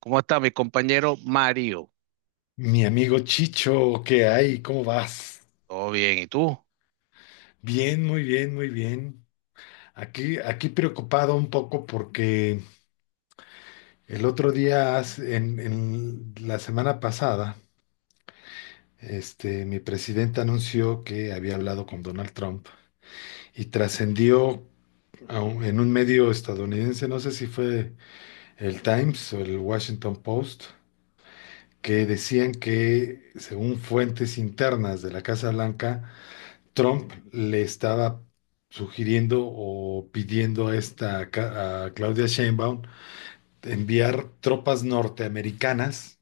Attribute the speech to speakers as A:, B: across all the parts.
A: ¿Cómo está mi compañero Mario?
B: Mi amigo Chicho, ¿qué hay? ¿Cómo vas?
A: Todo bien, ¿y tú?
B: Bien, muy bien, muy bien. Aquí preocupado un poco porque el otro día, en la semana pasada, mi presidente anunció que había hablado con Donald Trump y trascendió en un medio estadounidense, no sé si fue el Times o el Washington Post, que decían que, según fuentes internas de la Casa Blanca, Trump le estaba sugiriendo o pidiendo a Claudia Sheinbaum enviar tropas norteamericanas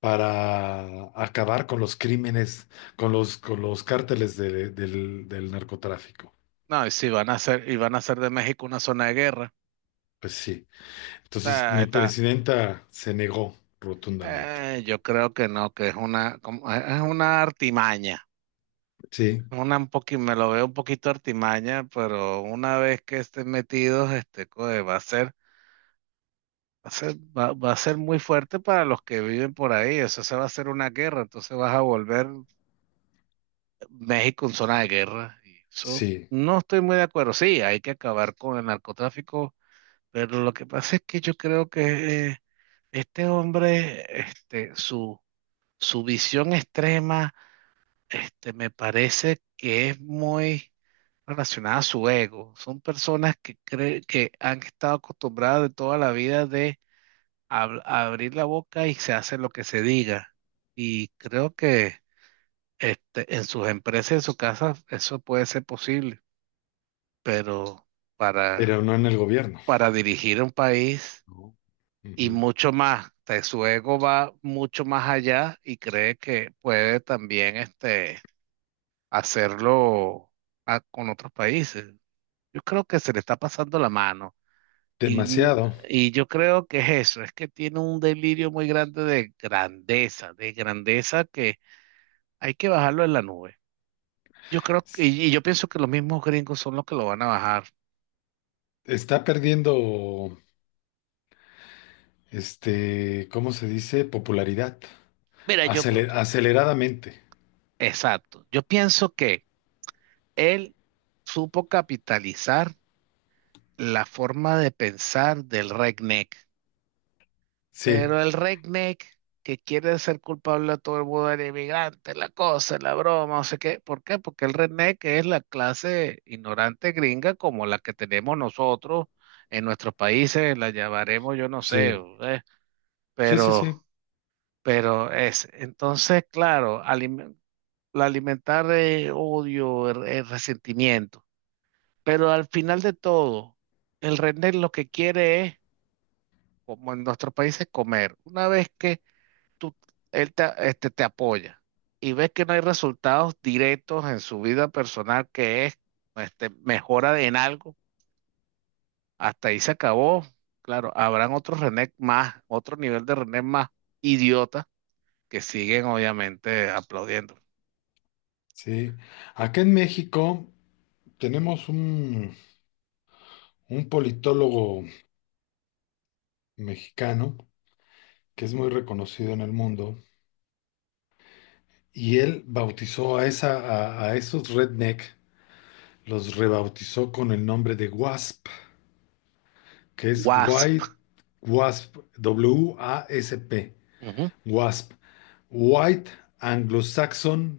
B: para acabar con los crímenes, con los cárteles del narcotráfico.
A: No, y si van a hacer, y van a hacer de México una zona de guerra.
B: Pues sí.
A: O
B: Entonces
A: sea,
B: mi
A: está,
B: presidenta se negó rotundamente.
A: yo creo que no, que es una artimaña.
B: Sí,
A: Me lo veo un poquito artimaña, pero una vez que estén metidos, coe, va a ser, va a ser, va, va a ser muy fuerte para los que viven por ahí. Eso se va a hacer una guerra, entonces vas a volver México en zona de guerra. Y eso
B: sí,
A: no estoy muy de acuerdo. Sí, hay que acabar con el narcotráfico. Pero lo que pasa es que yo creo que este hombre, su visión extrema, me parece que es muy relacionada a su ego. Son personas que creen que han estado acostumbradas de toda la vida de abrir la boca y se hace lo que se diga. Y creo que en sus empresas, en su casa, eso puede ser posible. Pero para,
B: pero no en el gobierno.
A: para dirigir un país.
B: No.
A: Y
B: Ujú.
A: mucho más. Su ego va mucho más allá y cree que puede también hacerlo con otros países. Yo creo que se le está pasando la mano. Y, n-
B: Demasiado.
A: y yo creo que es eso, es que tiene un delirio muy grande de grandeza, que hay que bajarlo en la nube. Yo creo que,
B: S-
A: y yo pienso que los mismos gringos son los que lo van a bajar.
B: Está perdiendo. ¿Cómo se dice? Popularidad.
A: Mira,
B: Aceleradamente.
A: exacto, yo pienso que él supo capitalizar la forma de pensar del redneck.
B: Sí,
A: Pero el redneck que quiere ser culpable a todo el mundo del inmigrante, la cosa, la broma, no sé qué. ¿Por qué? Porque el redneck es la clase ignorante gringa como la que tenemos nosotros en nuestros países, la llamaremos, yo no sé,
B: sí,
A: ¿eh?
B: sí, sí,
A: Pero,
B: sí,
A: pero es. Entonces, claro, la alimentar odio, el resentimiento. Pero al final de todo, el redneck lo que quiere es como en nuestro país es comer. Una vez que tú, él te, este, te apoya y ves que no hay resultados directos en su vida personal, que es mejora en algo, hasta ahí se acabó. Claro, habrán otros René más, otro nivel de René más idiota que siguen obviamente aplaudiendo.
B: sí. Acá en México tenemos un politólogo mexicano que es muy reconocido en el mundo y él bautizó a esos redneck, los rebautizó con el nombre de WASP, que es
A: WASP,
B: White WASP, WASP,
A: ujú,
B: WASP, White Anglo-Saxon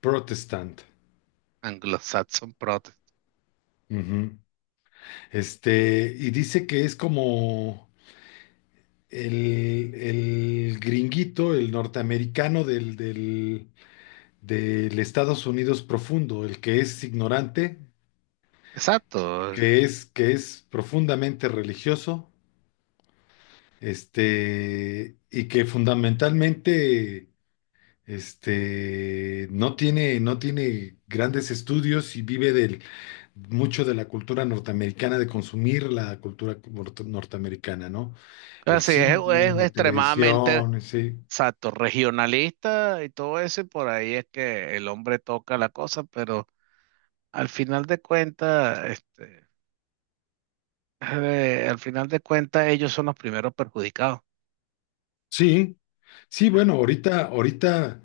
B: Protestant.
A: Anglo-Saxon Protest.
B: Ujú. Y dice que es como el gringuito, el norteamericano del Estados Unidos profundo, el que es ignorante,
A: Exacto.
B: que es profundamente religioso, y que fundamentalmente no tiene grandes estudios y vive del mucho de la cultura norteamericana, de consumir la cultura norteamericana, ¿no? El
A: Así es,
B: cine,
A: es
B: la
A: extremadamente
B: televisión, sí.
A: exacto, regionalista y todo eso, y por ahí es que el hombre toca la cosa, pero al final de cuentas, este, al final de cuentas, ellos son los primeros perjudicados.
B: Sí, sí, bueno, ahorita,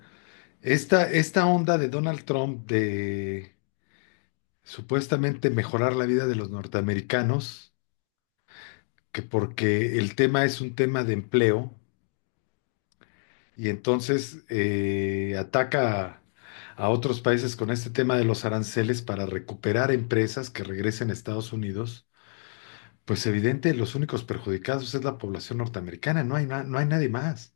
B: esta onda de Donald Trump de supuestamente mejorar la vida de los norteamericanos, que porque el tema es un tema de empleo, y entonces ataca a otros países con este tema de los aranceles para recuperar empresas que regresen a Estados Unidos. Pues evidente, los únicos perjudicados es la población norteamericana, no hay, no hay nadie más.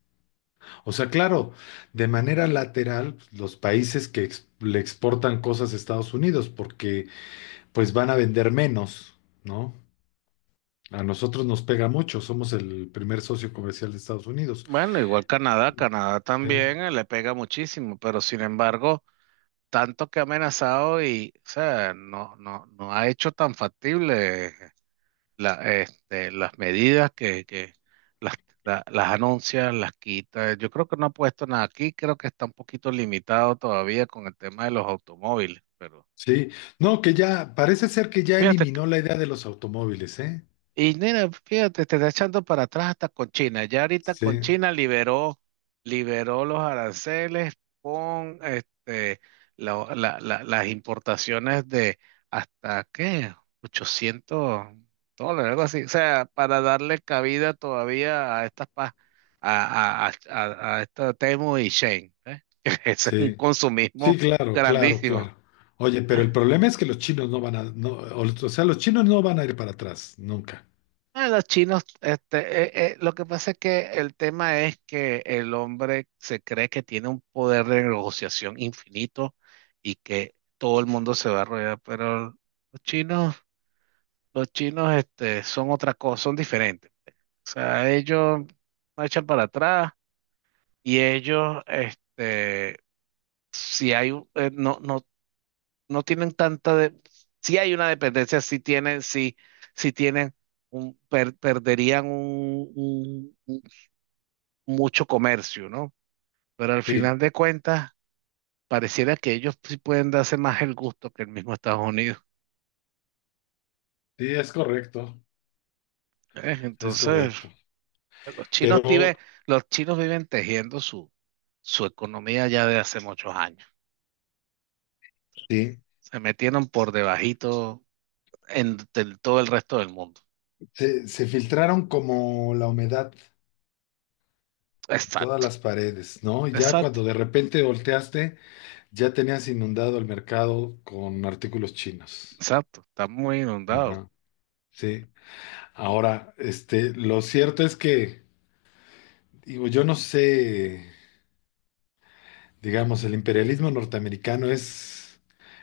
B: O sea, claro, de manera lateral, los países que le exportan cosas a Estados Unidos, porque pues van a vender menos, ¿no? A nosotros nos pega mucho, somos el primer socio comercial de Estados Unidos.
A: Bueno, igual Canadá
B: ¿Eh?
A: también le pega muchísimo, pero sin embargo, tanto que ha amenazado y, o sea, no, no, no ha hecho tan factible las medidas que las, las anuncia, las quita. Yo creo que no ha puesto nada aquí, creo que está un poquito limitado todavía con el tema de los automóviles, pero
B: Sí, no, que ya, parece ser que ya
A: fíjate,
B: eliminó la idea de los automóviles, ¿eh?
A: y mira, fíjate, te está echando para atrás hasta con China. Ya ahorita con
B: Sí,
A: China liberó los aranceles con las importaciones de hasta, ¿qué? $800, algo así. O sea, para darle cabida todavía a estas pa- a, a, a, a esta Temu y Shein, ¿eh? Ese es un
B: sí. Sí,
A: consumismo
B: claro, claro,
A: grandísimo.
B: claro. Oye, pero el problema es que los chinos no van a, no, o sea, los chinos no van a ir para atrás, nunca.
A: Ah, los chinos, lo que pasa es que el tema es que el hombre se cree que tiene un poder de negociación infinito y que todo el mundo se va a arrodillar, pero los chinos, los chinos, son otra cosa, son diferentes. O sea, ellos no echan para atrás y ellos, no, no, no tienen tanta de, si hay una dependencia, si tienen un, perderían un, mucho comercio, ¿no? Pero al
B: Sí,
A: final de cuentas, pareciera que ellos sí pueden darse más el gusto que el mismo Estados Unidos.
B: sí, es correcto,
A: ¿Eh?
B: es
A: Entonces,
B: correcto.
A: los chinos
B: Pero
A: viven, los chinos viven tejiendo su economía ya de hace muchos años.
B: sí,
A: Se metieron por debajito todo el resto del mundo.
B: se filtraron como la humedad en todas
A: Exacto,
B: las paredes, ¿no? Y ya
A: exacto,
B: cuando de repente volteaste, ya tenías inundado el mercado con artículos chinos.
A: exacto. Está muy inundado.
B: Ajá, sí. Ahora, lo cierto es que, digo, yo no sé. Digamos, el imperialismo norteamericano es,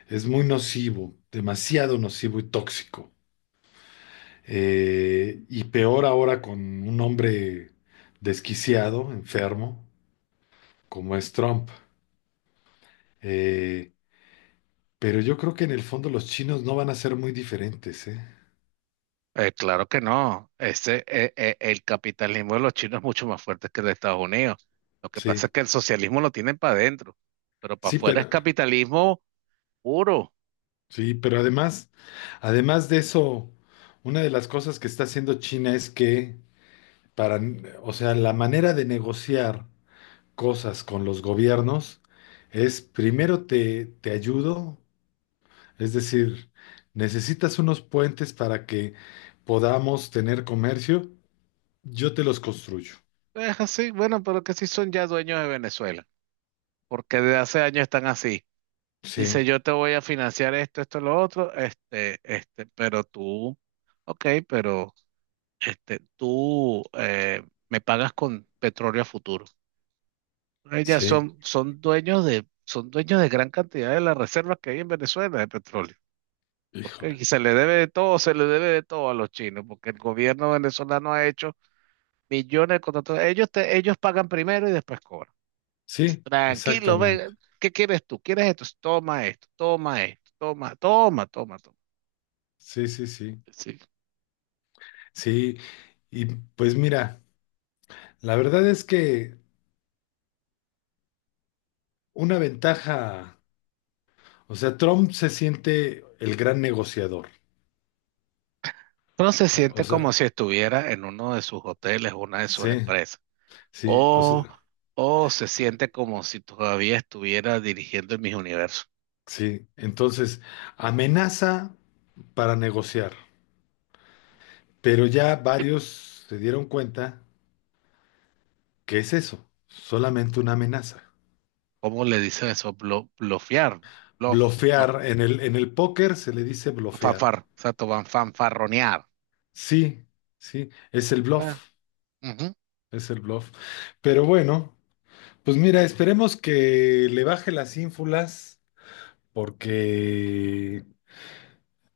B: es muy nocivo, demasiado nocivo y tóxico. Y peor ahora con un hombre desquiciado, enfermo, como es Trump. Eh, pero yo creo que en el fondo los chinos no van a ser muy diferentes, ¿eh?
A: Claro que no. El capitalismo de los chinos es mucho más fuerte que el de Estados Unidos. Lo que
B: Sí,
A: pasa es que el socialismo lo tienen para adentro, pero para
B: sí,
A: afuera es
B: pero,
A: capitalismo puro.
B: sí, pero además de eso, una de las cosas que está haciendo China es que para, o sea, la manera de negociar cosas con los gobiernos es primero te ayudo, es decir, necesitas unos puentes para que podamos tener comercio, yo te los construyo.
A: Es así, bueno, pero que sí son ya dueños de Venezuela, porque desde hace años están así. Dice,
B: Sí,
A: yo te voy a financiar esto, esto, lo otro, pero tú, ok, pero tú me pagas con petróleo a futuro. Ellas
B: sí,
A: son dueños de, son dueños de gran cantidad de las reservas que hay en Venezuela de petróleo. Porque
B: híjole.
A: y se le debe de todo a los chinos, porque el gobierno venezolano ha hecho millones de contratos. Ellos pagan primero y después cobran.
B: Sí,
A: Tranquilo,
B: exactamente.
A: ven, ¿qué quieres tú? ¿Quieres esto? Toma esto, toma esto, toma, toma, toma, toma.
B: Sí, sí, sí.
A: Sí.
B: Sí, y pues mira, la verdad es que una ventaja, o sea, Trump se siente el gran negociador.
A: Uno se
B: O
A: siente como
B: sea,
A: si estuviera en uno de sus hoteles, una de sus
B: sí,
A: empresas.
B: sí, o
A: O,
B: sea.
A: o se siente como si todavía estuviera dirigiendo el Miss Universo.
B: Sí, entonces amenaza para negociar, pero ya varios se dieron cuenta que es eso, solamente una amenaza.
A: ¿Cómo le dicen eso? Blofear, bluff, no,
B: Blofear, en el póker se le dice blofear.
A: exacto, van fanfarronear.
B: Sí, sí, es el
A: Bueno,
B: bluff,
A: ujú,
B: es el bluff. Pero bueno, pues mira, esperemos que le baje las ínfulas porque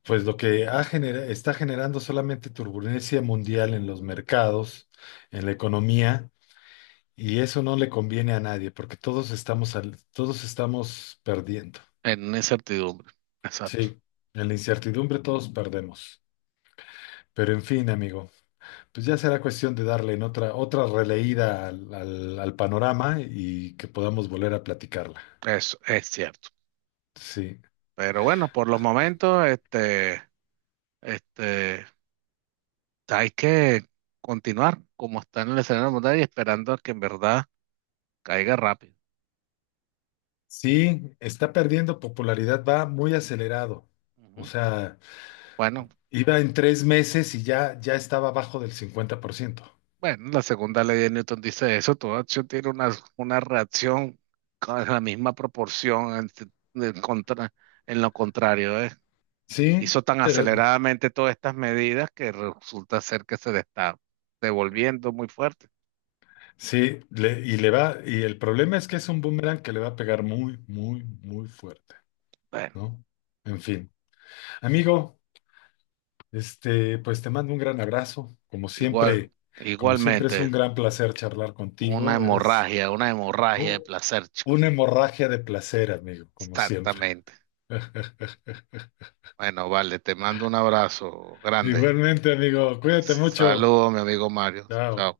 B: pues lo que está generando solamente turbulencia mundial en los mercados, en la economía. Y eso no le conviene a nadie, porque todos estamos, todos estamos perdiendo.
A: en incertidumbre, exacto,
B: Sí, en la incertidumbre todos perdemos. Pero en fin, amigo, pues ya será cuestión de darle en otra releída al panorama y que podamos volver a platicarla.
A: eso es cierto.
B: Sí.
A: Pero bueno, por los momentos, este, hay que continuar como está en el escenario mundial y esperando a que en verdad caiga rápido.
B: Sí, está perdiendo popularidad, va muy acelerado. O
A: Ujú.
B: sea,
A: Bueno,
B: iba en 3 meses y ya estaba abajo del 50%.
A: bueno, la segunda ley de Newton dice eso, toda acción tiene una reacción con la misma proporción en, en contra- en lo contrario, ¿eh?
B: Sí,
A: Hizo tan
B: pero
A: aceleradamente todas estas medidas que resulta ser que se le está devolviendo muy fuerte.
B: sí, y le va, y el problema es que es un boomerang que le va a pegar muy, muy, muy fuerte,
A: Bueno,
B: ¿no? En fin, amigo, pues te mando un gran abrazo.
A: igual,
B: Como siempre es un
A: igualmente,
B: gran placer charlar contigo. Eres
A: una hemorragia de
B: u-
A: placer, chicos.
B: una hemorragia de placer, amigo, como siempre.
A: Exactamente. Bueno, vale, te mando un abrazo grande.
B: Igualmente, amigo, cuídate mucho.
A: Saludos, mi amigo Mario.
B: Chao.
A: Chao.